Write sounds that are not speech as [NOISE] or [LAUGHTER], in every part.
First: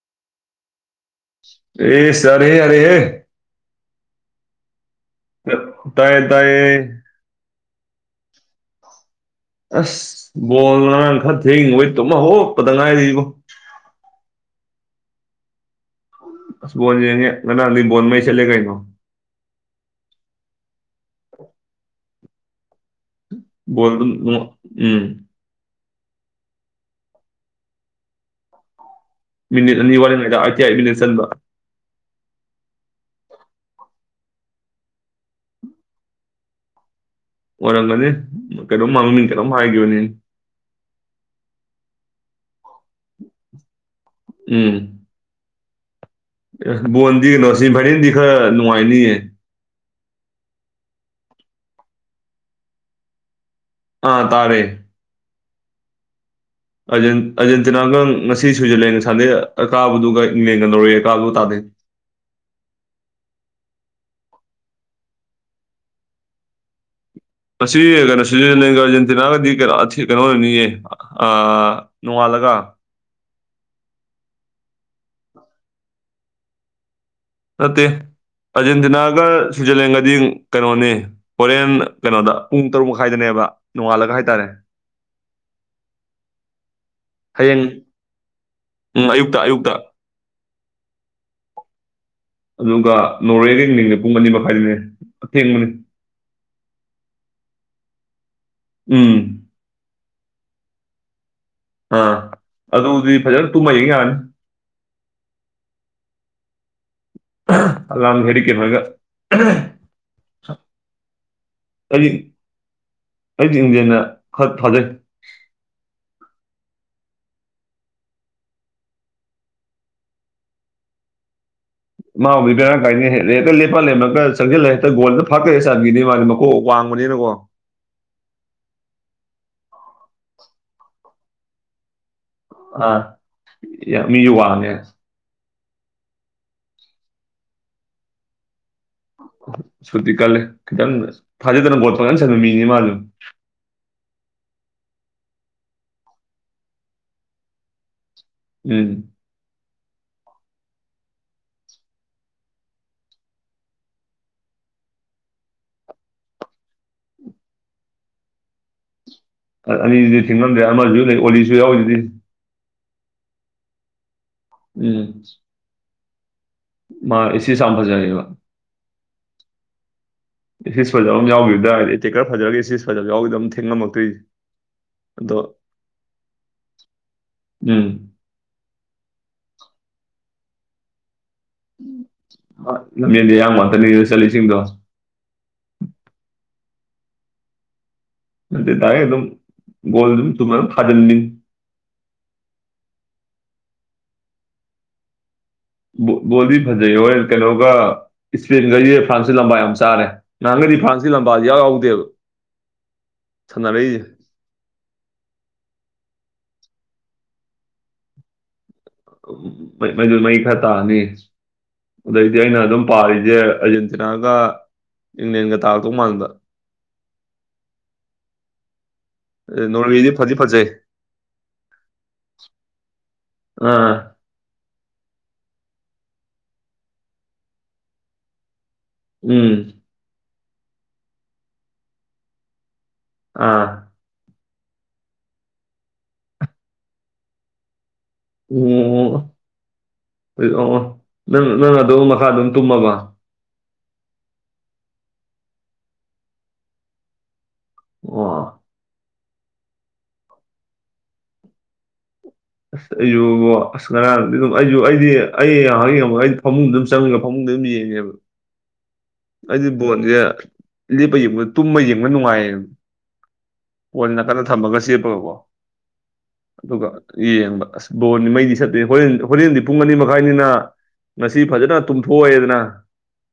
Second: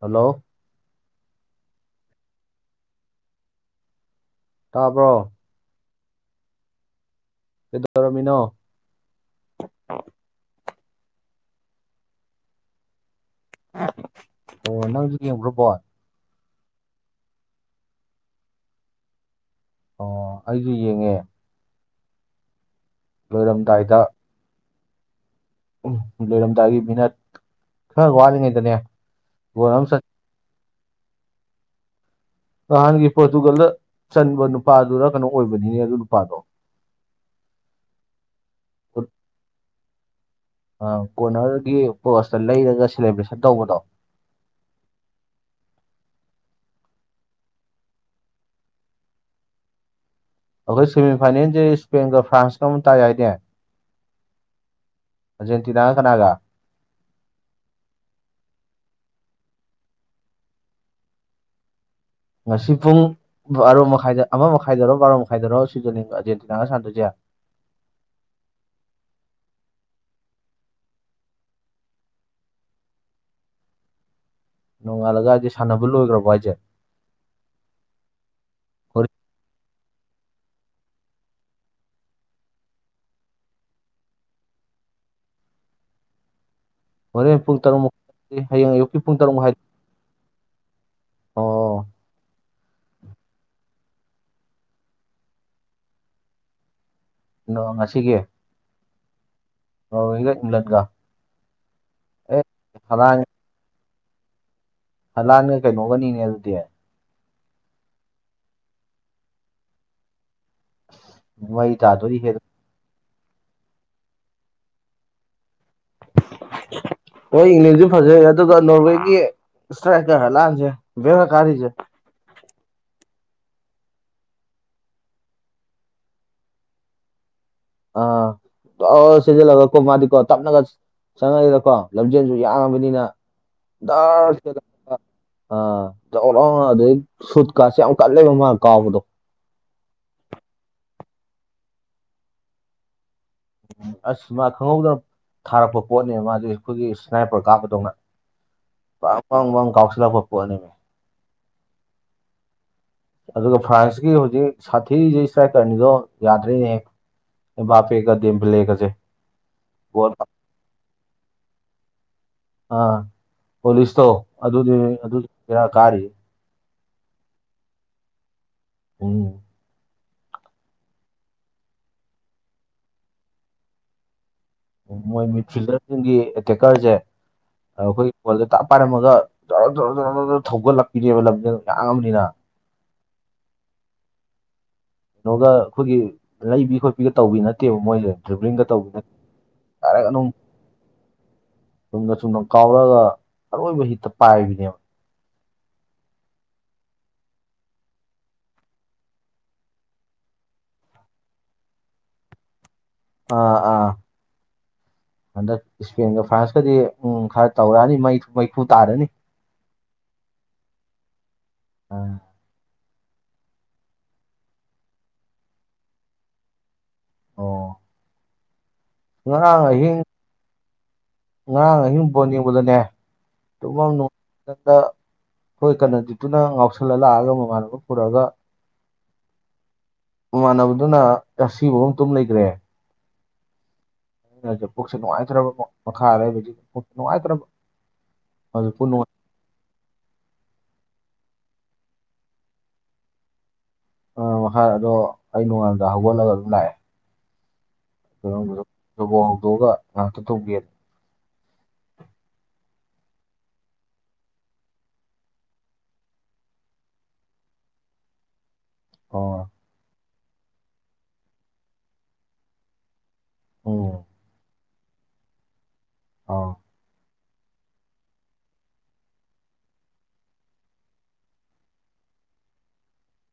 Hello ꯑꯦ ꯁꯔꯦꯦ ꯌꯥꯔꯦ ꯍꯦ ꯇꯥꯕ꯭ꯔꯣ ꯇꯥꯏꯌꯦ ꯇꯥꯏꯌꯦ ꯗꯔꯃꯤꯅꯣ ꯑꯁ ꯕꯣꯜ ꯉꯔꯥꯡ ꯈꯔ ꯊꯦꯡ ꯋꯦ ꯇꯣꯃ ꯍꯧꯣꯠꯄꯗ ꯉꯥꯏꯔꯤꯕꯣ ꯑꯣ ꯅꯪꯁꯨ ꯌꯦꯡꯕ꯭ꯔꯣꯕꯣ ꯑꯁ ꯕꯣꯟ ꯌꯦꯡꯉꯦ ꯉꯅꯥ ꯑꯗꯨꯏ ꯕꯣꯟ ꯃꯩ ꯆꯠꯂꯦ ꯀꯩꯅꯣ ꯑꯣ ꯑꯩꯁꯨ ꯌꯦꯡꯉꯦ ꯂꯣꯏꯔꯝꯗꯥꯏꯗ ꯣꯗ ꯎꯝ ꯎꯝ ꯂꯩꯔꯝꯗꯥꯏꯒꯤ ꯃꯤꯚꯅꯠ ꯈꯔ ꯋꯥꯠꯂꯤꯉꯩꯗꯅꯦ ꯒꯣꯜ ꯑꯃ ꯅꯤ ꯆꯟ ꯋꯥꯔꯤꯥꯏꯗ ꯅꯍꯥꯟꯒꯤ ꯄꯣꯔꯇꯨꯒꯜꯗ ꯆꯟꯕ ꯅꯨꯄꯥꯗꯨꯗ ꯀꯩꯅꯣ ꯑꯣꯏꯕꯅꯤꯅꯦ ꯑꯗꯨ ꯅꯨꯄꯥꯗꯣ ꯑꯣꯏꯔꯝꯒꯅꯤ ꯀꯩꯅꯣꯝ ꯃꯥꯡꯅꯤ ꯀꯩꯅꯣꯝ ꯍꯥꯏꯈꯤꯕꯅꯤ ꯑ ꯀꯣꯔꯅꯔꯒꯤ ꯄꯣꯁꯇ ꯂꯩꯔꯒ ꯁꯦꯂꯦꯕ꯭ꯔꯦꯁꯟ ꯇꯧꯕꯗꯣ ꯎꯝ ꯑꯦ ꯕꯣꯟꯗꯤ ꯀꯩꯅꯣꯁꯤ ꯚꯥꯏꯅꯤꯗꯤ ꯈꯔ ꯅꯨꯡꯉꯥꯏꯅꯤꯌꯦ ꯑꯩꯈꯣꯏ ꯁꯦꯃꯤꯐꯥꯏꯅꯦꯜꯁꯦ ꯏꯁ꯭ꯄꯦꯟꯒ ꯐ꯭ꯔꯥꯟꯁꯀ ꯑꯃꯅ ꯇꯥꯏꯅꯦꯦ ꯑꯥ ꯇꯥꯔꯦ ꯑꯔꯖꯦꯟꯇꯤꯅꯥ ꯀꯅꯥꯒ ꯑꯔꯖꯦꯟꯇꯤꯅꯥꯒ ꯉꯁꯤ ꯁ꯭ꯋꯤꯖꯔꯂꯦꯟꯒ ꯁꯥꯟꯅꯗꯩ ꯀꯥꯕꯗꯨꯒ ꯏꯪꯂꯦꯟꯒ ꯂꯧꯔꯛꯑꯦ ꯀꯀꯥꯗꯨꯣ ꯇꯥꯗꯦ ꯉꯁꯤ ꯄꯨꯡ ꯑꯔꯣ ꯃꯈꯥꯏꯗ ꯑꯃ ꯃꯈꯥꯏꯗꯔꯣ ꯕꯥꯔꯣ ꯃꯈꯥꯏꯗꯔꯣ ꯁꯤꯗ ꯑꯔꯖꯦꯟꯇꯤꯅꯥꯒ ꯁꯥꯟꯗꯣꯏꯁꯦ ꯑꯁꯤ ꯀꯩꯅꯣ ꯁꯤꯖꯤꯟꯅꯒ ꯑꯥꯔꯖꯦꯟꯇꯤꯅꯥꯒꯗꯤ ꯀꯩꯅꯣ ꯑꯣꯏꯅꯅꯤꯌꯦ ꯅꯣꯡꯉꯥꯜꯂꯒ ꯅꯣꯡꯉꯥꯜꯂꯒ ꯍꯥꯏꯗꯤꯦ ꯁꯥꯟꯅꯕ ꯂꯣꯏꯈ꯭ꯔꯕꯣ ꯍꯥꯏꯁꯦ ꯅꯠꯇꯦ ꯑꯔꯖꯦꯟꯇꯤꯅꯥꯒ ꯁ꯭ꯋꯤꯖꯔꯂꯦꯟꯒꯗꯤ ꯀꯩꯅꯣꯅꯤ ꯍꯣꯔꯦꯟ ꯀꯩꯅꯣꯗ ꯄꯨꯡ ꯇꯔꯨꯛ ꯃꯈꯥꯏꯗꯅꯦꯕ ꯅꯣꯡꯉꯥꯜꯂꯒ ꯍꯥꯏꯇꯥꯔꯦ [INAUDIBLE] ꯍꯣꯔꯦꯟ ꯄꯨꯡ ꯍꯌꯦꯡ ꯇꯔꯨꯛꯃꯨ ꯍꯌꯦꯡ ꯑꯌꯨꯛꯀꯤ ꯎꯝ ꯄꯨꯡ ꯇꯔꯨꯛ ꯑꯌꯨꯛꯇ ꯃꯈꯨ ꯑꯌꯨꯛꯇ ꯑꯣ ꯑꯗꯨꯒ ꯅꯣꯔꯋꯦꯗ ꯌꯦꯡ ꯅꯤꯡꯉꯦ ꯄꯨꯡ ꯑꯅꯤ ꯃꯈꯥꯏꯗꯅꯦ ꯑꯊꯦꯡꯕꯅꯤ ꯑꯗꯣ ꯉꯁꯤꯒꯤ ꯎꯝ ꯑꯣ ꯏꯒ ꯏꯪꯂ꯭ꯂꯟꯒ ꯑꯥ ꯑꯗꯨꯗꯤ ꯍꯂꯥꯟ ꯐꯖꯅ ꯇꯨꯝꯃꯌꯦ ꯌꯥꯅꯤ ꯂꯥꯟꯒ ꯀꯩꯅꯣꯒꯅꯤꯅꯦ ꯑꯗꯨꯗꯤ ꯑꯗꯨ ꯍꯦꯗꯤ ꯀꯨꯔꯒ ꯋꯥꯏ ꯆꯥꯗꯣ ꯍꯦꯗ ꯑꯩꯗꯤ ꯏꯟꯗꯤꯦꯅ ꯈꯔ ꯊꯥꯖꯩ ꯍꯣꯏ ꯏꯪꯂꯪꯂꯦꯟꯁꯨ ꯐꯖꯩ ꯑꯗꯨꯒ ꯅꯣꯔꯋꯦꯒꯤ ꯁꯇ꯭ꯔꯥꯏꯀꯔ ꯍꯂꯥꯜꯁꯦ ꯦꯔ ꯀꯔꯤꯁꯦ ꯃꯥ ꯎꯕꯤꯕꯔꯥ ꯀꯥꯏꯅ ꯍꯦ ꯍꯦ ꯂꯦꯞꯄ ꯂꯦꯝꯃꯒ ꯆꯪꯁꯤꯜꯂꯒ ꯍꯦꯛꯇ ꯒꯣꯗ ꯐꯥꯀꯦ ꯆꯥꯟꯕꯤꯅꯤ ꯃꯥꯗꯤ ꯑꯣ ꯋꯥꯡꯕꯅꯤꯅꯀꯣ ꯑꯥ ꯂ ꯁꯤꯖꯤꯜꯂꯒꯀꯣ ꯃꯥꯗꯤꯀꯣ ꯇꯞꯅꯒ ꯆꯪꯉꯅꯤꯗꯀꯣ ꯂꯝꯖꯦꯜꯁꯨ ꯑꯥ ꯌꯥꯝꯡꯉꯕꯅꯤꯅ ꯌꯥꯝ ꯗꯔ ꯃꯤꯁꯨ ꯋꯥꯡꯉꯦ ꯑꯧꯑꯣ ꯑꯗꯨꯗꯩ ꯁꯨꯠ ꯀꯥꯠꯁꯦ ꯌꯥꯝ ꯀꯜꯂꯦꯕ ꯃꯥ ꯀꯥꯎꯕꯗꯣ ꯁꯨꯇꯤ ꯀꯜꯂꯦ ꯈꯤꯇꯪ ꯐꯥꯖꯗꯅ ꯕꯣꯠ ꯄꯪꯒꯟ ꯁꯟꯕ ꯃꯤꯅꯤ ꯃꯥ ꯑꯗꯨꯝ ꯎꯝ ꯑꯁ ꯃꯥ ꯈꯪꯍꯧꯗꯅ ꯊꯥꯔꯛꯄ ꯄꯣꯠꯅꯦ ꯃꯥꯗꯤ ꯑꯩꯈꯣꯏꯒꯤ ꯏꯁꯅꯥꯏꯄꯔ ꯀꯥꯞꯄꯗꯧꯅ ꯎꯝ ꯄꯥ ꯋꯪ ꯋꯪ ꯀꯥꯎꯁꯤꯂꯛꯄ ꯄꯣꯠꯅꯤ ꯑꯗꯨꯒ ꯐ꯭ꯔꯥꯟꯁꯀꯤ ꯍꯧꯖꯤꯛ ꯁꯥꯊꯤꯁꯤ ꯏꯁꯇ꯭ꯔꯥꯏꯛ ꯀꯔ ꯑꯅꯤꯗꯣ ꯌꯥꯗ꯭ꯔꯤꯅꯦꯍꯦ ꯑꯦꯝꯕꯥꯞꯄꯦꯒ ꯗꯦꯝꯕꯦꯂꯦ ꯒꯖꯦ ꯑ ꯑꯅꯤꯁꯤꯗꯤ ꯊꯤꯡꯉꯝꯗ꯭ꯔꯦ ꯑꯃꯁꯨ ꯂꯩ ꯑꯣꯂꯤꯁꯨ ꯌꯥꯎꯔꯤꯁꯤꯗꯤ ꯑ ꯄꯣꯂꯤꯁꯇꯣ ꯑꯗꯨꯗꯤ ꯎꯝ ꯑꯗꯨ ꯕꯦꯔꯥ ꯀꯥꯔꯤ ꯃꯥ ꯑꯦꯁꯤꯁ ꯌꯥꯝ ꯐꯖꯩꯑꯦꯕ ꯎꯝ ꯏꯁꯤꯁ ꯐꯖꯕ ꯑꯃ ꯌꯥꯎꯗ꯭ꯔ ꯍꯥꯏꯗꯤ ꯇꯦꯛꯀꯔ ꯐꯖꯔꯒꯦ ꯏꯁꯤꯁ ꯐꯖꯕꯎꯗ ꯑꯗꯨꯝ ꯊꯦꯡꯉꯝꯃꯛꯇꯣꯏꯁꯦ ꯃꯣꯏ ꯃꯤꯗ ꯐꯤꯜꯗꯔꯁꯤꯡꯒꯤ ꯑꯦꯇꯦꯛꯀꯔꯁꯦ ꯎꯝ ꯑꯩꯈꯣꯏ ꯗ ꯇꯥꯛ ꯄꯥꯏꯔꯝꯃꯒ ꯆꯥꯎꯔ ꯆꯥꯎꯔ ꯆꯥꯎꯔ ꯊꯧꯒꯠꯂꯛꯄꯤꯅꯦꯕ ꯂꯝꯁꯤ ꯃꯥꯡꯉꯝꯅꯤꯅ ꯂꯝꯖꯦꯟꯗ ꯑꯌꯥꯝꯡ ꯋꯥꯟꯇꯅꯤꯗꯅ ꯆꯠꯂꯤꯁꯤꯡꯗꯣ ꯀꯩꯅꯣꯒ ꯑꯩꯈꯣꯏꯒꯤ ꯂꯩꯕꯤ ꯈꯣꯠꯄꯤꯒ ꯇꯧꯕꯤ ꯅꯠꯇꯦꯕ ꯃꯣꯏꯁ ꯑꯗꯨ ꯇ ꯑꯗꯨꯝ ꯒꯣꯜꯗꯨꯝ ꯊꯨꯝꯃ ꯑꯗꯨꯝ ꯊꯥꯖꯤꯟꯅꯤ ꯆꯨꯝꯅ ꯆꯨꯝꯅ ꯀꯥꯎꯔꯛꯑꯒ ꯑꯔꯣꯏꯕ ꯍꯤꯠꯇ ꯄꯥꯏꯕꯅꯦꯕ ꯕꯣ ꯕꯣꯜꯗꯤ ꯐꯖꯩ ꯑꯣꯏ ꯀꯩꯅꯣꯒ ꯏꯁꯄꯦꯟꯈꯩꯖꯤ ꯐ꯭ꯔꯥꯟꯁꯀꯤ ꯂꯝꯕꯥ ꯌꯥꯝ ꯆꯥꯔꯦ ꯅꯍꯥꯟꯒꯩꯗꯤ ꯐ꯭ꯔꯥꯟꯁꯀꯤ ꯂꯝꯕꯥ ꯏꯌꯥꯎ ꯌꯥꯎꯗꯦꯕ ꯑꯥ ꯑꯥ ꯁꯥꯟꯅꯔꯛꯏꯁꯦ ꯍꯟꯗꯛ ꯏꯁꯄꯦꯟꯒ ꯐ꯭ꯔꯥꯟꯁꯀꯗꯤ ꯎꯝ ꯈꯔ ꯇꯧꯔꯛꯑꯅꯤ ꯃꯩ ꯃꯩꯈꯨ ꯇꯥꯔꯅꯤ ꯎ ꯃ ꯃꯩ ꯈꯔ ꯇꯥꯅꯤ ꯑꯥ ꯑꯗꯩ ꯗꯤ ꯑꯩꯅ ꯑꯗꯨꯝ ꯄꯥꯔꯤꯁꯦ ꯑꯔꯖꯦꯟꯇꯤꯅꯥꯒ ꯏꯪꯂꯦꯟꯒ ꯇꯥꯔꯛꯇꯧ ꯃꯥꯟꯕ ꯑꯣ ꯉꯔꯥꯡ ꯑꯍꯤꯡ ꯅꯣꯔꯋꯦꯗꯤ ꯐꯗꯤ ꯐꯖꯩ ꯉꯔꯥꯡ ꯑꯍꯤꯡ ꯕꯣꯟ ꯌꯦꯕꯗꯅꯦ ꯇꯨꯝꯕꯝ ꯑꯥ [UNINTELLIGIBLE] ꯍꯣꯏ ꯀꯔꯅꯖꯤꯠꯇꯨꯅ ꯉꯥꯎꯁꯜꯂ ꯂꯥꯛꯑꯒ ꯃꯃꯥꯟꯅꯕ ꯄꯨꯔꯛꯑꯒ ꯎꯝ ꯃꯃꯥꯟꯅꯕꯗꯨꯅ ꯑꯁꯤꯕ ꯇꯨꯝ ꯂꯩꯒ꯭ꯔꯦ ꯑꯥ ꯄꯨꯛꯁꯨ ꯅꯨꯡꯉꯥꯏꯇ꯭ꯕꯀꯣ ꯃꯈꯥꯗ ꯄꯨꯛꯁꯨ ꯅꯨꯡꯉꯥꯏꯇ꯭ꯔꯕ ꯑꯗꯨ ꯄꯨꯛ ꯅꯨꯡꯉꯥꯏ ꯑꯣ ꯑꯣ ꯑꯣ ꯑꯣ ꯅꯪ ꯅꯪ ꯑꯗꯨ ꯃꯈꯥꯗ ꯑꯗꯨꯝ ꯇꯨꯝꯃꯕ ꯎꯝ ꯍꯥꯏ ꯑꯗꯣ ꯑꯩ ꯅꯣꯡꯉꯜꯂꯝꯗꯥꯏ ꯍꯧꯒꯠꯂꯒ ꯑꯗꯨꯝ ꯂꯥꯛꯑꯦ ꯑꯣ [UNINTELLIGIBLE] ꯂꯕꯣꯛ ꯍꯧꯗꯣꯛꯑꯒ ꯉꯥꯏꯍꯥꯛꯇ ꯇꯨꯝꯒꯦ ꯑꯁ ꯑꯩꯁꯨ ꯏꯕꯨꯉꯣ ꯑꯁ ꯉꯔꯥꯡꯗꯤ ꯑꯗꯨꯝ ꯑꯩꯁꯨ ꯑꯩꯗꯤ ꯑꯩ ꯉꯥꯏꯍꯛ ꯌꯦꯡꯕꯒ ꯑꯩꯗꯤ ꯐꯃꯨꯡꯗꯨ ꯑꯗꯨꯝ ꯆꯪꯉꯒ ꯐꯃꯨꯡꯗ ꯑꯗꯨꯝ ꯌꯦꯡꯉꯦꯕ ꯑꯣ ꯑꯩꯗꯤ ꯕꯣꯟꯖꯦ ꯂꯦꯞꯄ ꯌꯦꯡꯕ ꯇꯨꯝꯕ ꯌꯦꯡꯕꯅ ꯅꯨꯡꯉꯥꯏꯌꯦꯕ ꯎꯝ ꯋꯥꯟ ꯅꯥꯀꯟꯗ ꯊꯝꯃꯒ ꯆꯦꯞꯄꯒꯀꯣ ꯑꯥ ꯑꯗꯨꯒ ꯌꯦꯡꯕ ꯑꯁ ꯕꯣꯜꯗꯤ ꯃꯩꯗꯤ ꯆꯠꯇꯦ ꯍꯣꯔꯦꯟ ꯍꯣꯔꯦꯟꯗꯤ ꯄꯨꯡ ꯑꯅꯤ ꯃꯈꯥꯏꯅꯤꯅ ꯉꯁꯤ ꯐꯖꯅ ꯇꯨꯝꯊꯣꯛꯑꯦꯗꯅ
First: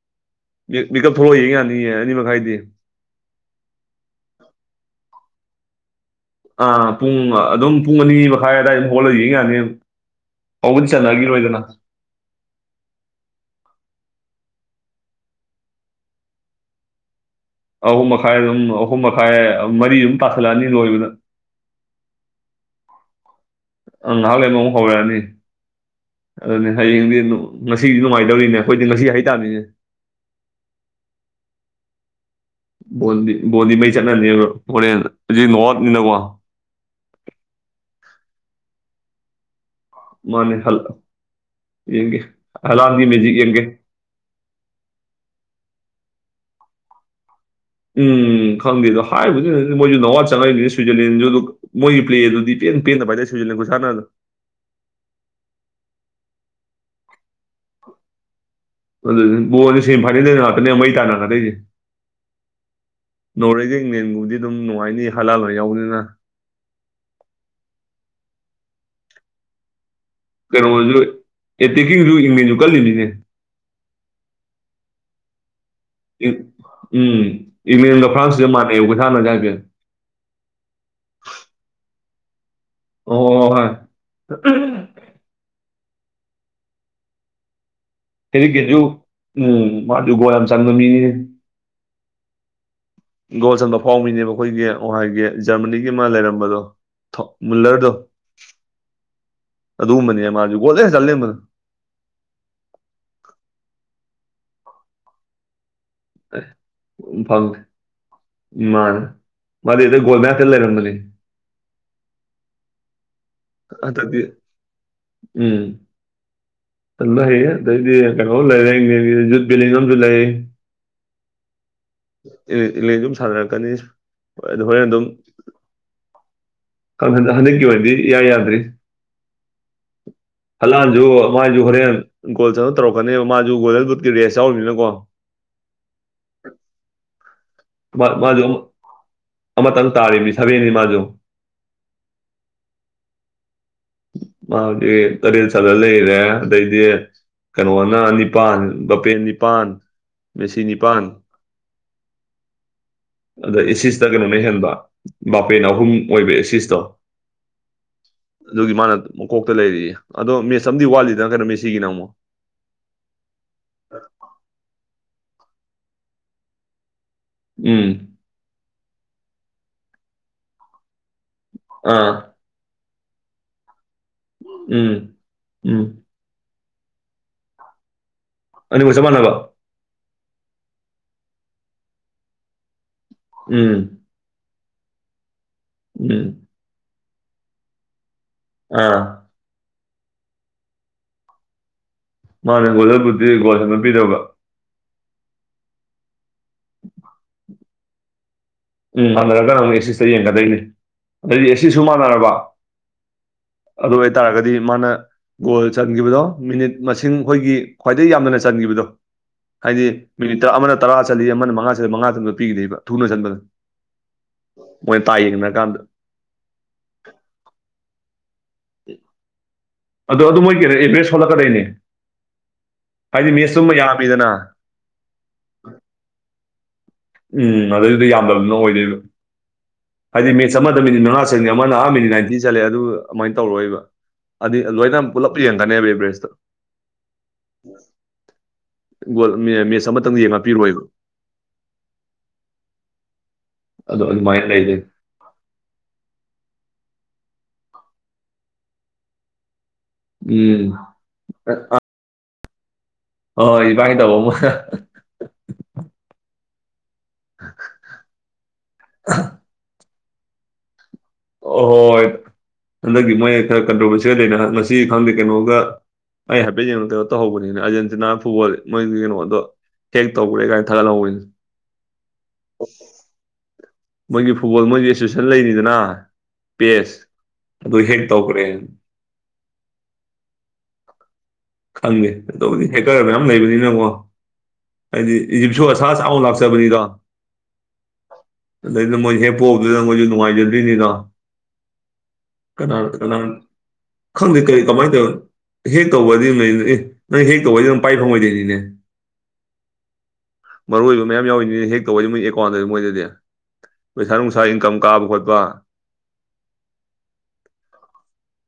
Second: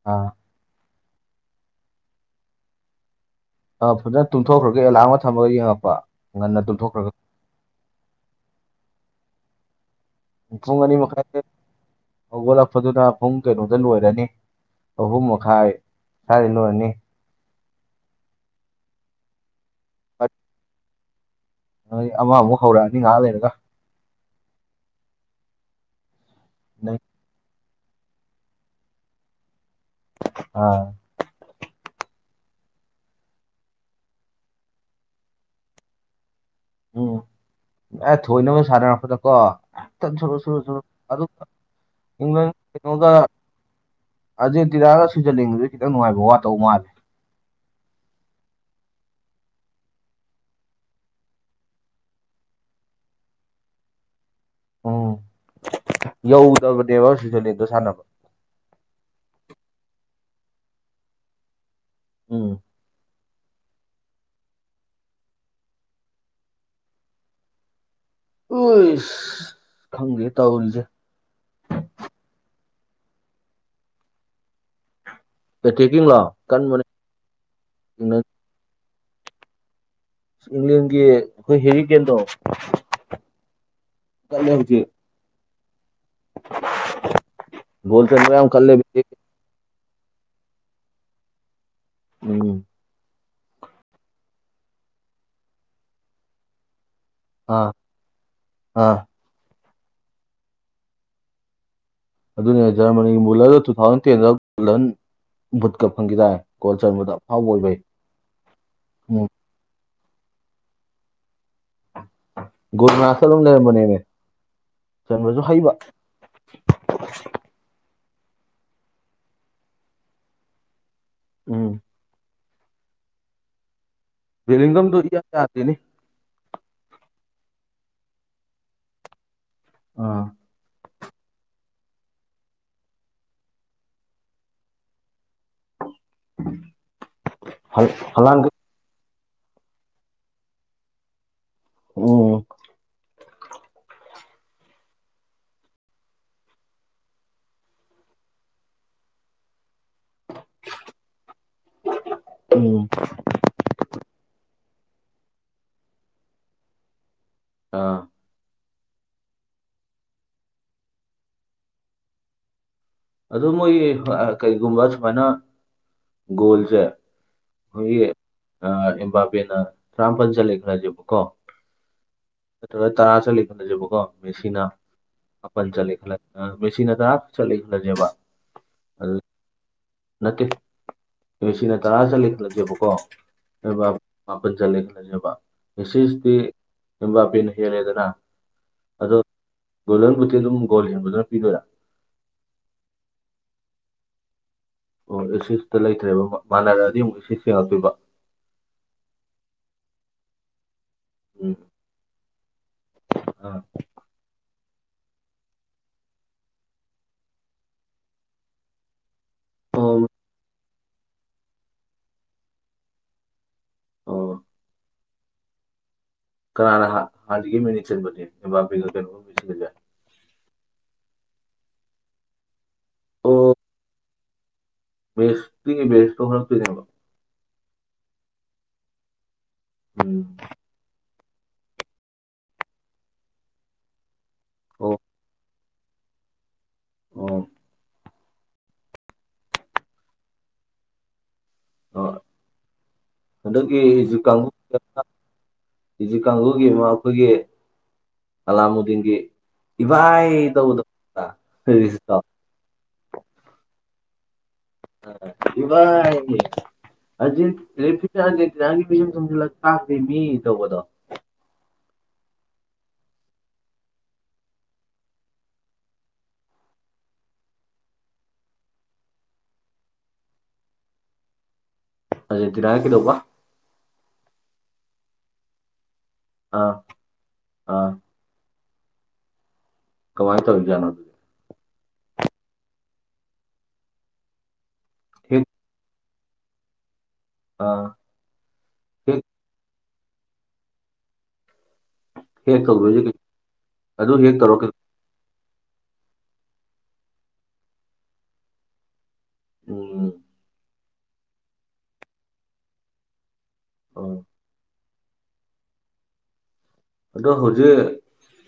ꯑꯥ ꯃꯤ ꯃꯤꯀꯞ ꯊꯣꯛꯂꯛꯑꯒ ꯌꯦꯡ ꯌꯥꯅꯤꯌꯦ ꯑꯅꯤ ꯃꯈꯥꯏꯗꯩꯩ ꯑ ꯐꯖꯅ ꯇꯨꯝꯊꯣꯛꯈ꯭ꯔꯒꯦ ꯑꯦꯂꯥ꯭ꯔꯝꯒ ꯊꯝꯃꯒ ꯌꯦꯡꯉꯛꯄ ꯉꯟꯅ ꯑꯥ ꯇꯨꯝꯊꯣꯛꯈ꯭ꯔꯒ ꯄꯨꯡ ꯑ ꯑꯗꯨꯝ ꯄꯨꯡ ꯑꯅꯤ ꯃꯈꯥꯏ ꯑꯗꯥꯏꯗ ꯑꯗꯨꯝ ꯍꯧꯒꯠꯂ ꯌꯦꯡ ꯌꯥꯅꯦꯕ ꯄꯨꯡ ꯑꯅꯤ ꯃꯈꯥꯏꯗ ꯍꯧꯒꯠꯂꯛꯄꯗꯨꯅ ꯄꯨꯡ ꯀꯩꯅꯣꯗ ꯂꯣꯏꯔꯅꯤ ꯑꯍꯨꯝ ꯃꯈꯥꯏ ꯁ꯭ꯋꯥꯏꯗ ꯂꯣꯏꯔꯅꯤ ꯑꯍꯨꯝ ꯃꯈꯥꯏ ꯑꯗꯨꯝ ꯑꯍꯨꯝ ꯃꯈꯥꯏ ꯃꯔꯤ ꯑꯗꯨꯝ ꯇꯥꯥꯁꯜꯂꯛꯑꯅꯤ ꯂꯣꯏꯕꯗ ꯅꯣꯏ ꯑꯃꯥꯃꯨꯛ ꯍꯧꯔꯛꯑꯅꯤ ꯉꯍꯥꯛ ꯂꯩꯔꯒ ꯑꯪ ꯅꯍꯥꯛ ꯂꯩꯔꯦ ꯑꯃ ꯃꯨꯛ ꯍꯧꯔꯛꯑꯅꯤ ꯑꯗꯨꯅꯤ ꯅꯪ ꯍꯌꯦꯡꯗꯤ ꯉꯁꯤꯗꯤ ꯅꯨꯡꯉꯥꯏꯗꯧꯔꯤꯅꯦ ꯑꯩꯈꯣꯏꯗꯤ ꯉꯁꯤ ꯍꯥꯏꯇꯥꯥꯝꯅꯤꯅꯦ ꯑꯥ ꯗꯤ ꯕꯣꯗꯤꯉꯩ ꯆꯠꯅꯅꯦꯕ ꯍꯣꯔꯦꯟ ꯍꯧꯖꯤꯛ ꯅꯣꯔꯠꯅꯤꯅꯀꯣ ꯎꯝ ꯑꯦ ꯊꯣꯏꯅꯕ ꯁꯥꯟꯅꯔꯛꯄꯗꯀꯣ ꯃꯥꯅꯦ ꯍꯜ ꯆ ꯌꯦꯡꯒꯦ ꯍꯂꯥꯟꯒꯤ ꯏꯪꯂ ꯃꯦꯖꯤꯛ ꯌꯦꯡꯒꯦ ꯑꯗꯨꯦ ꯇꯤꯔꯥꯒ ꯁꯤꯖꯜꯂꯤꯅꯤꯡꯕꯗꯨꯁꯨ ꯈꯤꯇꯪ ꯅꯨꯡꯉꯥꯏꯕ ꯋꯥꯠꯇꯧ ꯃꯥꯜꯂꯦ ꯎꯝ ꯈꯪꯗꯦ ꯑꯗ ꯍꯥꯏꯔꯤꯕꯗꯨꯗꯤ ꯃꯣꯏꯁꯨ ꯅꯋꯥ ꯆꯪꯉꯛꯏꯅꯤ ꯁ꯭ꯋꯤꯖꯔꯂꯦꯟꯁꯨ ꯑꯗꯨ ꯃꯣꯏꯒꯤ ꯄ꯭ꯂꯦ ꯑꯗꯨꯗꯤ ꯄꯦꯟ ꯄꯦꯟꯗ ꯄꯏꯗ ꯁꯨꯁꯤꯜꯂꯦꯣ ꯁꯥꯥꯟꯅ ꯑꯗꯨ ꯎꯝ ꯌꯧꯒꯗꯕꯅꯦꯕ ꯁꯤꯖꯣꯂꯦꯟꯗꯣ ꯁꯥꯟꯅꯕ ꯑꯗꯨꯗꯤ ꯕꯣꯟꯁ ꯁꯦꯝ ꯐꯥꯏꯅꯗꯣꯏ ꯉꯥꯛꯇꯅꯦ ꯃꯩ ꯇꯥꯅ ꯉꯗꯣꯏꯁꯦ ꯎꯝ ꯅꯣꯔꯋꯦꯒ ꯏꯪꯂꯦꯟꯕꯨꯗꯤ ꯑꯗꯨꯝ ꯅꯨꯡꯉꯥꯏꯅꯤ ꯍꯂꯥꯜ ꯍꯣꯏ ꯌꯥꯎꯕꯅꯤꯅ ꯎꯁ ꯈꯪꯗꯦ ꯇꯧꯔꯤꯁꯦ ꯀꯩꯅꯣꯖꯨ ꯑꯦꯇꯦꯛꯀꯤꯡꯖꯨ ꯏꯪꯂꯦꯟꯖꯨ ꯀꯜꯂꯤꯅꯤꯅꯦ [UNINTELLIGIBLE] ꯏꯞ ꯀꯟꯕꯅꯦ ꯎꯝ ꯏꯪꯂꯦꯟꯒ ꯐ꯭ꯔꯥꯟꯁꯁꯤꯒ ꯃꯥꯟꯅꯦꯌꯦꯕ ꯈꯨꯁꯥꯟꯅꯖꯦ ꯍꯥꯏꯐꯦꯠ ꯏꯪꯂꯦꯟꯒꯤ ꯑꯩꯈꯣꯏ ꯍꯦꯔꯤꯀꯦꯟꯗꯣꯠ ꯑꯣ ꯍꯣꯏ ꯀꯥꯏꯅꯕꯩ꯫ [INAUDIBLE] ꯌꯥꯝ ꯍꯦꯔꯤꯛ ꯀꯜꯂꯦ ꯀꯦꯗꯤꯨ ꯎꯝ ꯃꯥ ꯗꯨꯒꯣ ꯌꯥꯝ ꯆꯪꯕ ꯃꯤꯅꯤ ꯎꯝ ꯒꯣꯜ ꯁꯟꯗ ꯐꯥꯎꯃꯤꯅꯦꯕ ꯑꯩꯈꯣꯏꯒꯤꯥꯏꯒꯤ ꯖꯔꯃꯅꯤꯒꯤ ꯑꯃ ꯂꯩꯔꯝꯕꯗꯣ ꯑꯥ ꯃꯨꯜꯂꯔꯗꯣ ꯑꯥ ꯑꯗꯨꯒꯨꯝꯕꯅꯦ ꯃꯥꯁꯨ ꯒꯣꯠꯂꯦ ꯆꯠꯂꯕꯗꯣ ꯑꯗꯨꯅ ꯖꯔꯃꯅꯤꯒꯤ ꯃꯨꯂꯔꯗ ꯇꯨ ꯊꯥꯎꯖꯟ ꯇꯦꯟꯗ ꯒꯣꯜꯗꯟ ꯚꯨꯠꯀ ꯐꯪꯈꯤꯗꯔꯦ ꯀꯒꯣꯜ ꯆꯟꯕꯗ ꯑꯐꯥꯎꯕ ꯐꯪꯗꯦ ꯑꯣꯏꯕꯩ ꯎꯝ ꯃꯥꯗꯤꯦꯒꯣꯜꯃꯌꯥꯊꯦꯜ ꯂꯩꯔꯅꯤ ꯒꯨꯔꯨꯅꯥꯊꯇ ꯑꯗꯨꯝ ꯂꯩꯔꯝꯕꯅꯦꯅꯦ ꯍꯟꯗꯛꯇꯤ ꯆꯟꯕꯁꯨ ꯍꯩꯕ ꯂꯩ ꯑꯗꯩꯗꯤ ꯀꯩꯅꯣ ꯂꯩꯔꯦ ꯌꯖꯨꯠ ꯕꯤꯂꯤꯡ ꯑꯃꯁꯨ ꯂꯩ ꯎꯝ ꯏꯂꯦꯟ ꯁꯨꯝ ꯁꯥꯟꯅꯔꯛꯀꯅꯤ ꯑꯗꯨ ꯍꯣꯔꯦꯟ ꯕꯦꯂꯤꯡꯒꯝꯗꯣ ꯑꯗꯨꯝ ꯏꯌꯥ ꯌꯥꯗꯦꯅꯦ ꯍꯟꯗꯛꯀꯤ ꯑꯣꯏꯗꯤ ꯌꯥ ꯌꯥꯗ꯭ꯔꯤ ꯑꯥ ꯍꯂꯥꯟꯁꯨ ꯃꯥꯏꯁꯨ ꯍꯣꯔꯦꯟ ꯒꯣꯜ ꯆꯪꯅ ꯇꯧꯔꯛꯀꯅꯦꯕ ꯃꯥꯁꯨ ꯒꯣꯗꯜ ꯕꯨꯗꯀꯤ ꯔꯦꯁ ꯌꯥꯎꯔꯤꯅꯤꯅꯀꯣ ꯍꯜ- ꯃꯥꯁꯨ ꯍꯂꯥꯟꯒ ꯑꯃꯇꯪ ꯇꯥꯔꯤꯅꯤ ꯁꯕꯦꯟꯅꯤ ꯃꯥꯁꯨ ꯑꯣ ꯃꯥꯗꯤ ꯇꯔꯦꯠ ꯁꯥꯔ ꯂꯩꯔꯦ ꯑꯗꯩꯗꯤ ꯀꯩꯅꯣꯅ ꯅꯤꯄꯥꯟ ꯒꯄꯦꯟ ꯅꯤꯄꯥꯟ ꯃꯦꯁꯤ ꯅꯤꯄꯥꯟ ꯎꯝ ꯑꯗ ꯑꯦꯁꯤꯁꯇ ꯀꯩꯅꯣꯅ ꯍꯦꯟꯕ ꯕꯥꯄꯦꯟ ꯑꯍꯨꯝ ꯑꯣꯏꯕ ꯑꯦꯁꯤꯁꯇꯣ ꯑ ꯑꯗꯨꯒꯤ ꯃꯥꯅ ꯃꯀꯣꯛꯇ ꯂꯩꯔꯤ ꯑꯗꯣ ꯃꯦꯁ ꯑꯃꯗꯤ ꯋꯥꯠꯂꯤꯗꯅ ꯀꯩꯅꯣ ꯃꯦꯠꯁꯤꯒꯤꯅ ꯑꯃꯨꯛ ꯑ ꯃꯣꯏꯒꯤ ꯀꯩꯒꯨꯝꯕ ꯁꯨꯃꯥꯏꯅ ꯒꯣꯜꯁꯦ ꯎꯝ ꯑꯩꯈꯣꯏꯒꯤ ꯏꯕꯥꯕꯦꯅ ꯇꯔꯥꯃꯄꯜ ꯆꯠꯂꯈ꯭ꯔꯁꯦꯕꯀꯣ ꯎꯝ ꯅꯠꯇ ꯇꯔꯥ ꯆꯠꯂꯦ ꯈꯜꯂꯁꯦꯕꯀꯣ ꯃꯦꯁꯤꯅꯥ ꯎꯝ ꯃꯥꯄꯟ ꯎꯝ ꯆꯠꯂꯦ ꯈꯜꯂꯦ ꯦꯁꯤꯅꯗꯥ ꯆꯠꯂꯤ ꯈꯜꯂꯁꯦꯕ ꯑꯅꯤꯕꯨ ꯑꯗꯨ ꯆꯃꯅꯅꯕ ꯅꯠꯇꯦ ꯑꯦ ꯁꯤꯅ ꯇꯔꯥ ꯆꯠꯂꯤ ꯈꯂꯁꯦꯕꯀꯣ ꯎꯝ ꯃꯥꯄꯟ ꯆꯠꯂꯦ ꯈꯜꯂꯁꯦꯕ ꯎꯝ ꯉꯁꯤꯁꯤꯇꯤ ꯌꯕꯥꯄꯤꯦꯅ ꯍꯦꯜꯂꯦꯗꯅ ꯑꯥ ꯑꯗꯣ ꯒꯣꯂꯔꯕꯨꯠꯇꯤ ꯑꯗꯨꯝ ꯒꯣꯜ ꯍꯦꯟꯕꯗꯅ ꯄꯤꯗꯣꯏꯔꯥ ꯃꯥꯅ ꯒꯣꯜꯖꯔꯕꯨꯗꯤ ꯒꯣꯜꯁꯟꯒ ꯄꯤꯗꯧꯕ ꯑꯣ ꯑꯦꯁꯤꯇ ꯂꯩꯇ꯭ꯔꯦꯕ ꯃꯥꯟꯅꯔꯛꯑꯗꯤ ꯑꯃꯨꯛ ꯏ ꯌꯦꯡꯉꯛꯇꯄꯤꯣꯏꯕ ꯎꯝ ꯃꯥꯟꯅꯔꯒ ꯅꯪ ꯑꯦꯁꯤꯇ ꯌꯦꯡꯒꯗꯣꯏꯅꯤ ꯑꯗꯩꯗꯤ ꯎꯝ ꯑꯦꯁꯤꯁꯨ ꯃꯥꯟꯅꯔꯕ ꯑꯥ ꯑꯗꯨ ꯑꯣꯏꯇꯥꯔꯒꯗꯤ ꯃꯥꯅ ꯒꯣꯜ ꯆꯟꯈꯤꯕꯗꯣ ꯃꯤꯅꯤꯠ ꯃꯁꯤꯡ ꯑꯩꯈꯣꯏꯒꯤ ꯈ꯭ꯋꯥꯏꯗꯒꯤꯩ ꯌꯥꯝꯅꯅ ꯆꯟꯈꯤꯕꯗꯣ ꯍꯥꯏꯗꯤ ꯑꯣ ꯃꯤꯅꯤꯠ ꯇꯔꯥ ꯑꯃꯅ ꯇꯔꯥ ꯆꯠꯂꯤ ꯑꯃꯅ ꯃꯉꯥ ꯆꯠꯂꯤ ꯃꯉꯥ ꯆꯟꯕ ꯄꯤꯈꯤꯗꯣꯏꯕ ꯊꯨꯅ ꯆꯟꯕꯗ ꯑꯣ ꯃꯣꯏꯅ ꯇꯥꯏ ꯌꯦꯡꯅ ꯀꯥꯟꯗ ꯀꯅꯥꯅ ꯍꯥꯟꯅꯒ ꯃꯤꯡꯅꯤ ꯆꯟꯕꯅꯦ ꯕꯥꯕꯤꯒ ꯀꯩꯅꯣ ꯑꯗꯣ ꯑꯗꯨ ꯃꯣꯏꯒꯤ ꯑꯦꯚꯔꯦꯁ ꯍꯣꯜꯂꯛꯀꯗꯅꯦ ꯍꯥꯏꯗꯤ ꯑꯣ ꯃꯦꯠꯁ ꯆꯨꯝꯕ ꯌꯥꯝꯃꯤꯗꯅ ꯃꯦꯁꯇꯒꯤ ꯦꯁ ꯍꯣ ꯎꯝ ꯑꯗꯨꯗꯩꯗꯨꯗꯤ ꯌꯥꯝꯗꯕꯗꯨꯅ ꯑꯣꯏꯗꯣꯏꯕ ꯎꯝ ꯍꯥꯏꯗꯤ ꯃꯦꯠꯁ ꯑꯃ ꯗ ꯃꯤꯅꯤꯠ ꯃꯉꯥ ꯆꯪꯅꯤ ꯑꯃꯅ ꯑꯥ ꯃꯤꯅꯤꯠ ꯅꯥꯏꯟꯇꯤ ꯆꯠꯂꯦ ꯑꯗꯨꯥꯏꯅ ꯇꯧꯔꯣꯏꯕ ꯑꯗꯤ ꯑꯣ ꯂꯣꯏꯅ ꯄꯨꯂꯞ ꯌꯦꯡ ꯅꯦ ꯑꯄ꯭ꯔꯥꯏꯁꯇ ꯑꯣ ꯒꯣꯜ ꯃꯦꯠꯆ ꯑꯃꯇꯪ ꯌꯦꯡꯉꯥꯛꯄꯤꯔꯣꯏꯕ ꯑ ꯍꯟꯗꯛꯀꯤ ꯑꯗꯣ ꯍꯧꯁꯨ ꯑꯗꯨꯃꯥꯏꯅ ꯀꯥꯡꯕꯨ ꯂꯩꯗꯣꯏ ꯍꯧꯖꯤꯛ ꯀꯥꯡꯒꯒꯤ ꯑꯃ ꯑꯩꯈꯣꯏꯒꯤ ꯑꯂꯥꯃꯨꯗꯤꯟꯒꯤ ꯏꯚꯥꯏ ꯎꯝ ꯇꯗ ꯍ ꯍꯣꯏ ꯏꯕꯥꯥꯏꯅ ꯇꯧꯕ ꯑꯃꯣꯏ ꯏꯕꯥ ꯑꯖꯤ ꯔꯦꯐꯒꯤ ꯃꯤ ꯇꯧꯕꯗꯣ ꯑꯍꯣꯏꯣꯏ ꯍꯟꯗꯛꯀꯤ ꯃꯣꯏꯅ ꯈꯔ ꯀꯟꯇ꯭ꯔꯣꯚꯔꯁꯤꯌꯥ ꯂꯩꯅ ꯉꯁꯤ ꯈꯪꯗꯦ ꯀꯩꯅꯣꯒ ꯑꯩ ꯍꯥꯏꯐꯦꯠ ꯌꯦꯡꯉꯣ ꯀꯩꯅꯣ ꯇꯧꯍꯧꯕꯅꯤꯅ ꯑꯔꯖꯦꯟꯇꯤꯅꯥ ꯐꯨꯠꯕꯣꯜ ꯃꯣꯏꯒꯤ ꯀꯩꯅꯣꯗꯣ ꯍꯦꯛ ꯇꯧꯧꯕꯦ ꯀꯥꯏ ꯊꯒꯂ ꯑꯔꯖꯦꯟꯇꯤꯅ ꯅ ꯀꯩꯗꯧꯕ ꯃꯣꯏꯒꯤ ꯐꯨꯠꯕꯣꯜ ꯃꯣꯏꯒꯤ ꯑꯦꯁꯣꯁꯤꯌꯦꯁꯟ ꯂꯩꯔꯤꯅꯤꯗꯅ ꯑꯥ ꯄꯦꯁ ꯑꯗꯨ ꯑꯥ ꯍꯦꯛ ꯇꯧꯈ꯭ꯔꯦ ꯀꯃꯥꯏ ꯇꯧꯔꯤ ꯖꯠꯅꯣ ꯈꯪꯗꯦ ꯑꯗꯨꯕꯨꯗꯤ ꯍꯦꯛꯀꯔ ꯃꯌꯥꯝ ꯂꯩꯕꯅꯤꯅꯀꯣ ꯍꯥꯏꯗꯤ ꯍꯦꯛ ꯏꯖꯤꯞꯁꯨ ꯑꯁꯥ ꯆꯃꯨ [UNINTELLIGIBLE] ꯂꯥꯛꯆꯥꯕꯅꯤꯗꯣ ꯑꯥ ꯑꯗꯩꯗ ꯃꯣꯏ ꯍꯦꯛ ꯄꯣꯕꯗꯨꯗ ꯃꯣꯏꯁꯨ ꯅꯨꯡꯉꯥꯏꯖꯗ꯭ꯔꯤꯅꯤꯗ ꯍꯦꯛ ꯀꯅꯥꯔꯇ ꯇꯧꯗꯣꯏꯁꯦ ꯀꯩ ꯀꯅꯥꯔ ꯑꯗꯨ ꯍꯦꯛ ꯈꯪꯗ ꯇꯧꯔ ꯀꯔꯤ ꯀꯩ ꯀꯃꯥꯏꯗ ꯍꯦꯛ ꯀꯧꯕꯗꯤ ꯅꯣꯏ ꯅꯪ ꯍꯦꯛ ꯀꯧꯕꯗꯤ ꯅꯪ ꯄꯥꯏ ꯐꯪꯉꯣꯏꯗꯣꯏꯅꯤꯅꯦ ꯎꯝ ꯃꯔꯨ ꯑꯣꯏꯕ ꯃꯌꯥꯝ ꯌꯥꯎꯔꯤꯅꯤꯅ ꯍꯦꯛ ꯇꯧꯕꯗꯤ ꯃꯣꯏ ꯑꯦꯀꯥꯎꯟꯗꯗꯤ ꯃꯣꯏꯗꯗꯤ ꯃꯣꯏ ꯑꯣ ꯏꯁꯥ ꯏꯟꯀꯝ ꯀꯥꯕ ꯈꯣꯠꯄ ꯑꯗꯣ ꯍꯧꯖꯤꯛ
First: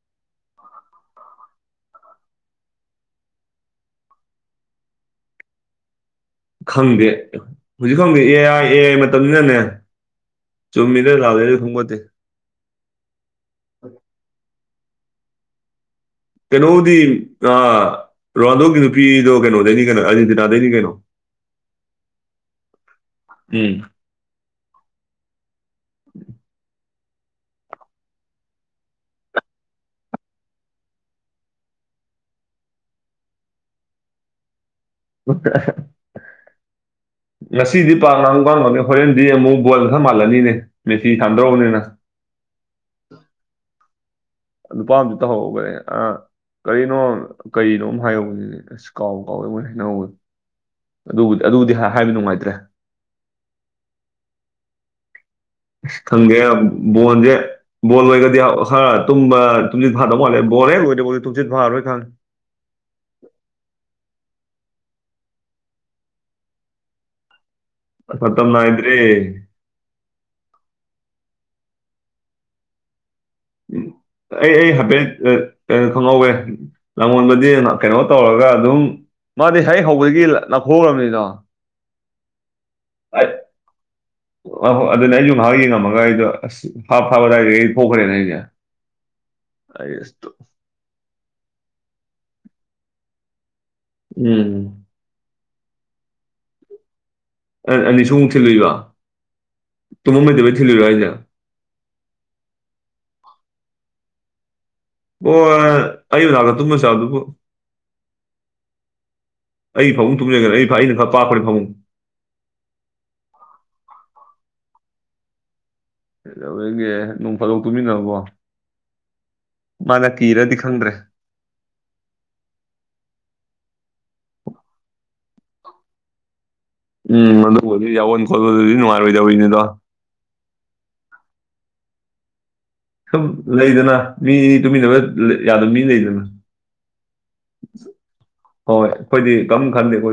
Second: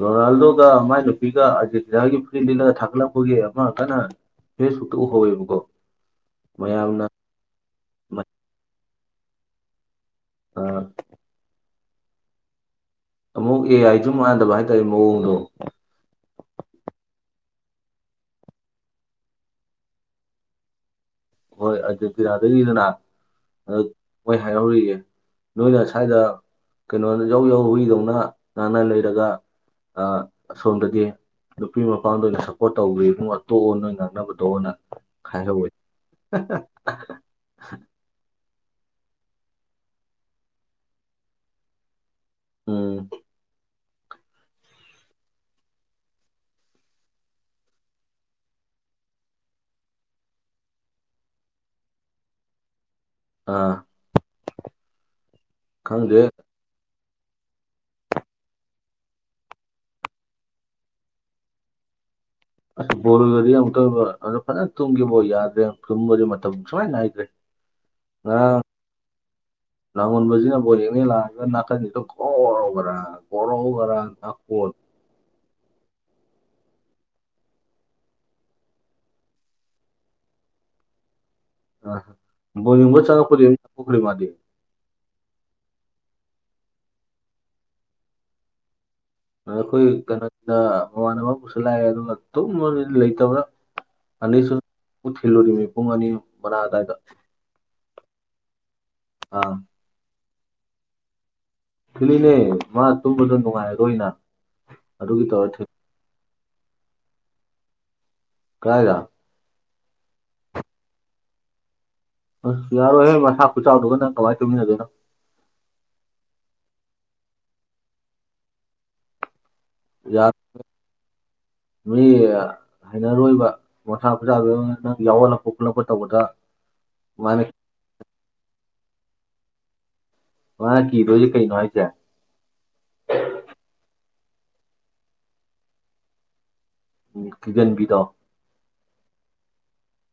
ꯔꯣꯅꯥꯜꯗꯣꯒ ꯃꯥꯏ ꯅꯨꯄꯤꯒ ꯑꯥꯔꯖꯦꯟꯇꯤꯅꯥꯒꯤ ꯐꯨꯔꯤꯠ ꯂꯤꯜꯂꯒ ꯊꯥꯒꯠꯂꯛꯄꯒꯤ ꯑꯃ ꯀꯅꯥ ꯍꯦ ꯁꯨꯇ ꯎꯍꯧꯋꯦꯕꯀꯣ ꯃꯌꯥꯝꯅ ꯈꯪꯗꯦ ꯍꯧꯖꯤꯛ ꯈꯪꯗꯦ ꯃ- ꯑꯦ ꯑꯥꯏ ꯑꯦ ꯑꯥꯏ ꯃꯇꯝꯅꯤꯁꯤꯅꯅꯦ ꯑꯥ ꯆꯨꯝꯃꯤ ꯂꯩ ꯂꯦ ꯐꯣꯡꯃꯗꯤꯦ ꯑꯃꯨꯛ ꯑꯦ ꯑꯥꯏꯁꯨ ꯃꯥꯟꯗꯕ ꯍꯥꯏꯇꯥꯔꯦ ꯃꯑꯣꯡꯗꯣ ꯀꯩꯅꯣꯗꯤ ꯑ ꯔꯣꯅꯥꯜꯗꯣꯒꯤ ꯅꯨꯄꯤꯗꯣ ꯀꯩꯅꯣꯗꯩꯅꯤ ꯀꯩꯅꯣ ꯑꯔꯖꯦꯟꯇꯤꯅꯥꯗꯩꯅꯤ ꯀꯩꯅꯣ ꯍꯣꯏ ꯑꯔꯖꯦꯟꯇꯤꯅꯥꯗꯒꯤꯅꯤꯗꯅ ꯎꯝ ꯑ ꯃꯣꯏ ꯍꯥꯏꯍꯧꯔꯤꯌꯦ ꯅꯣꯏꯅ ꯁ꯭ꯋꯥꯏꯗ ꯀꯩꯅꯣꯗ ꯌꯧ ꯌꯧ ꯍꯨꯏꯗꯧꯅ ꯉꯥꯡꯅ ꯂꯩꯔꯒ ꯑ ꯑꯁꯣꯝꯗꯗꯤ ꯅꯨꯄꯤ ꯃꯄꯥꯝꯗ ꯑꯣꯏꯅ ꯁꯞꯄꯣꯔꯠ ꯇꯧꯋꯦ ꯏꯕꯨꯡꯉꯣꯇꯣꯛꯑꯣ ꯅꯣꯏ ꯉꯥꯡꯅꯕꯗꯣꯅ ꯈꯥꯏꯍꯧꯋꯦꯏ [UNINTELLIGIBLE] ꯉꯁꯤꯗꯤ ꯄꯥꯛ ꯉꯥꯡꯕꯅꯤ ꯍꯣꯔꯦꯟꯗꯤ ꯑꯃꯨꯛ ꯕꯣꯜ ꯈꯔ ꯃꯥꯜꯂꯅꯤꯅꯦ ꯃꯦꯊꯤ ꯊꯥꯟꯗꯧꯔꯕꯅꯤꯅ ꯑ ꯅꯨꯄꯥꯝꯗꯨ ꯇ ꯍꯈꯦ ꯑ ꯀꯔꯤꯅꯣ ꯀꯅꯣ ꯑꯃ ꯍꯥꯏꯔꯧꯕꯅꯦ ꯑꯁ ꯀꯥꯎ ꯀꯥꯎꯋꯦ ꯑꯩ ꯃꯣꯏꯅ ꯍꯥꯏꯅꯍꯧꯕ ꯑꯗꯨꯕꯨꯗꯤ ꯑꯗꯨꯕꯨꯗꯤ ꯍꯥꯏꯕ ꯅꯨꯡꯉꯥꯏꯇ꯭ꯔꯦ ꯑꯥ ꯈꯪꯗꯦ ꯈꯪꯒꯦ ꯕꯣꯟꯣꯟꯁꯦ ꯕꯣꯜ ꯂꯣꯏꯒꯔꯗꯤ ꯑ ꯈꯔ ꯇꯨꯝꯕ ꯇꯨꯝꯁꯤꯠ ꯐꯥꯗꯧꯕ ꯃꯥꯜꯂꯦ ꯕꯣꯜ ꯍꯦꯛ ꯂꯣꯏꯗꯔꯤꯐꯥꯎꯗꯤ ꯇꯨꯝꯁꯤꯠ ꯐꯥꯔꯣꯏ ꯈꯪꯉ ꯑꯁ ꯕꯣꯔꯣꯏꯒꯗꯤ ꯑꯃꯨꯛꯇꯣꯏꯕ ꯑꯗꯨꯗꯣ ꯐꯖꯅ ꯇꯨꯝꯈꯤꯕ ꯌꯥꯗ꯭ꯔꯦ ꯇꯨꯝꯕꯗꯤ ꯃꯇꯝ ꯁꯨꯅꯥꯏꯅ ꯅꯥꯏꯗ꯭ꯔꯦ ꯃꯇꯝ ꯅꯥꯏꯗ꯭ꯔꯦ ꯂꯉꯣꯟꯕꯖꯤꯅ ꯕꯣꯜ ꯌꯦꯡꯅꯦ ꯂꯥꯛꯑꯒ ꯅꯀꯟꯁꯤꯗ ꯒꯣꯒꯣꯔꯕ ꯎ ꯑꯩ ꯑꯩ ꯍꯕꯦꯟ ꯀꯩꯅꯣ ꯈꯪꯍꯧꯋꯦ ꯂꯉꯣꯟꯕꯗꯤ ꯀꯩꯅꯣ ꯇꯧꯔꯒ ꯑꯗꯨꯝ ꯃꯥꯗꯤ ꯍꯦꯛ ꯍꯧꯕꯗꯒꯤ ꯂ ꯅꯥꯈꯣꯛꯈ꯭ꯔꯕꯅꯤꯗꯣ ꯑ ꯕꯣꯅꯕ ꯆ ꯄꯨꯈꯔꯤ ꯄꯨꯈ꯭ꯔꯤ ꯃꯥꯗꯤ ꯑꯍꯣꯏ ꯑꯗꯨꯅꯦ ꯑꯩꯁꯨ ꯉꯥꯏꯍꯥꯛ ꯌꯦꯡꯉꯝꯃꯒ ꯑꯩꯗꯣ ꯑꯁ ꯐꯥꯞ ꯐꯥꯕ ꯑꯗꯨꯗꯥꯏꯗꯒꯤ ꯑꯩ ꯊꯣꯛꯈ꯭ꯔꯦꯅ ꯑꯩꯁꯦ ꯑꯩꯈꯣꯏ ꯑꯩ ꯑꯁ ꯇꯨ- ꯀꯩꯅꯣꯗ ꯃꯃꯥꯟꯅꯕ ꯑꯃꯁꯨꯁꯨ ꯂꯥꯛꯑꯦ ꯑꯗꯨꯒ ꯇꯨꯝ ꯂꯩꯇꯕ꯭ꯔꯥ ꯎꯝ ꯑꯁꯨ ꯊꯜꯂꯣꯔꯤ ꯄꯨꯡ ꯑꯅꯤ ꯃꯅꯥ ꯇ ꯑꯅꯤꯁꯨꯃꯨꯛ ꯊꯤꯜꯂꯨꯏꯕ ꯑ ꯇꯨꯝꯃꯝꯉꯗꯕꯩ ꯊꯤꯜꯂꯨꯔꯣ ꯑꯩꯅ ꯀꯤꯂꯤꯅꯦ ꯃꯥ ꯇꯨꯝꯕꯗ ꯅꯨꯡꯉꯥꯏꯔꯔꯣꯏꯅ ꯑꯗꯨꯒꯤ ꯑꯣ ꯇꯧꯔ ꯊꯤ ꯑꯩ ꯅꯥꯛꯇ ꯇꯨꯝꯃꯁꯨꯌꯥꯕꯗꯨꯕꯣ ꯀꯥꯏꯗ ꯑꯩ ꯐꯃꯨꯡ ꯇꯨꯝꯖꯒ꯭ꯔꯦ ꯑꯩ ꯑꯩꯅ ꯈꯔ ꯄꯥꯛꯄꯅꯦ ꯐꯃꯨꯡ ꯑꯁ ꯌꯥꯔꯣꯏꯍꯦ ꯃꯁꯥ ꯈꯨꯆꯥꯎꯗꯨꯒ ꯅꯪ ꯀꯃꯥꯏꯅ ꯇꯧꯃꯤꯟꯅꯗꯣꯏꯅꯣ ꯀꯩꯗꯧꯌꯦꯒꯦ ꯅꯣꯡ ꯐꯥꯗꯣꯛ ꯇꯨꯃꯤꯟꯅꯕꯕꯣ ꯃꯥꯅ ꯌꯥꯔꯣꯏ ꯀꯤꯔꯗꯤ ꯈꯪꯗ꯭ꯔꯦ ꯃꯤ ꯍꯥꯏꯅꯔꯣꯏꯕ ꯃꯁꯥ ꯈꯨꯆꯥꯎꯗꯨꯒ ꯅꯪ ꯌꯥꯎꯍꯜꯂꯛꯄ ꯈꯣꯠꯂꯛꯄ ꯇꯧꯕꯗ ꯎꯝ ꯃꯥꯅ ꯑꯗꯨꯕꯨꯗꯤ ꯌꯥꯎꯣꯟ ꯈꯣꯠꯄꯗꯨꯗꯤ ꯅꯨꯡꯉꯥꯏꯔꯣꯏꯗꯧꯔꯤꯅꯤꯗꯣ ꯋꯥ ꯀꯗꯣꯏꯦ ꯀꯩꯩꯅꯅꯣ ꯍꯥꯏꯁꯦ ꯁꯨꯝ ꯂꯩꯗꯅ ꯃꯤ ꯇꯨꯃꯤꯟꯅꯕ ꯌꯥꯗꯕ ꯃꯤ ꯂꯩꯗꯅ ꯎꯝ ꯀꯤꯒꯟꯕꯤꯗꯣ ꯍꯣꯏ ꯑꯩꯈꯣꯏꯗꯤ ꯀꯝ ꯈꯟꯗꯦ ꯑꯩꯈꯣꯏ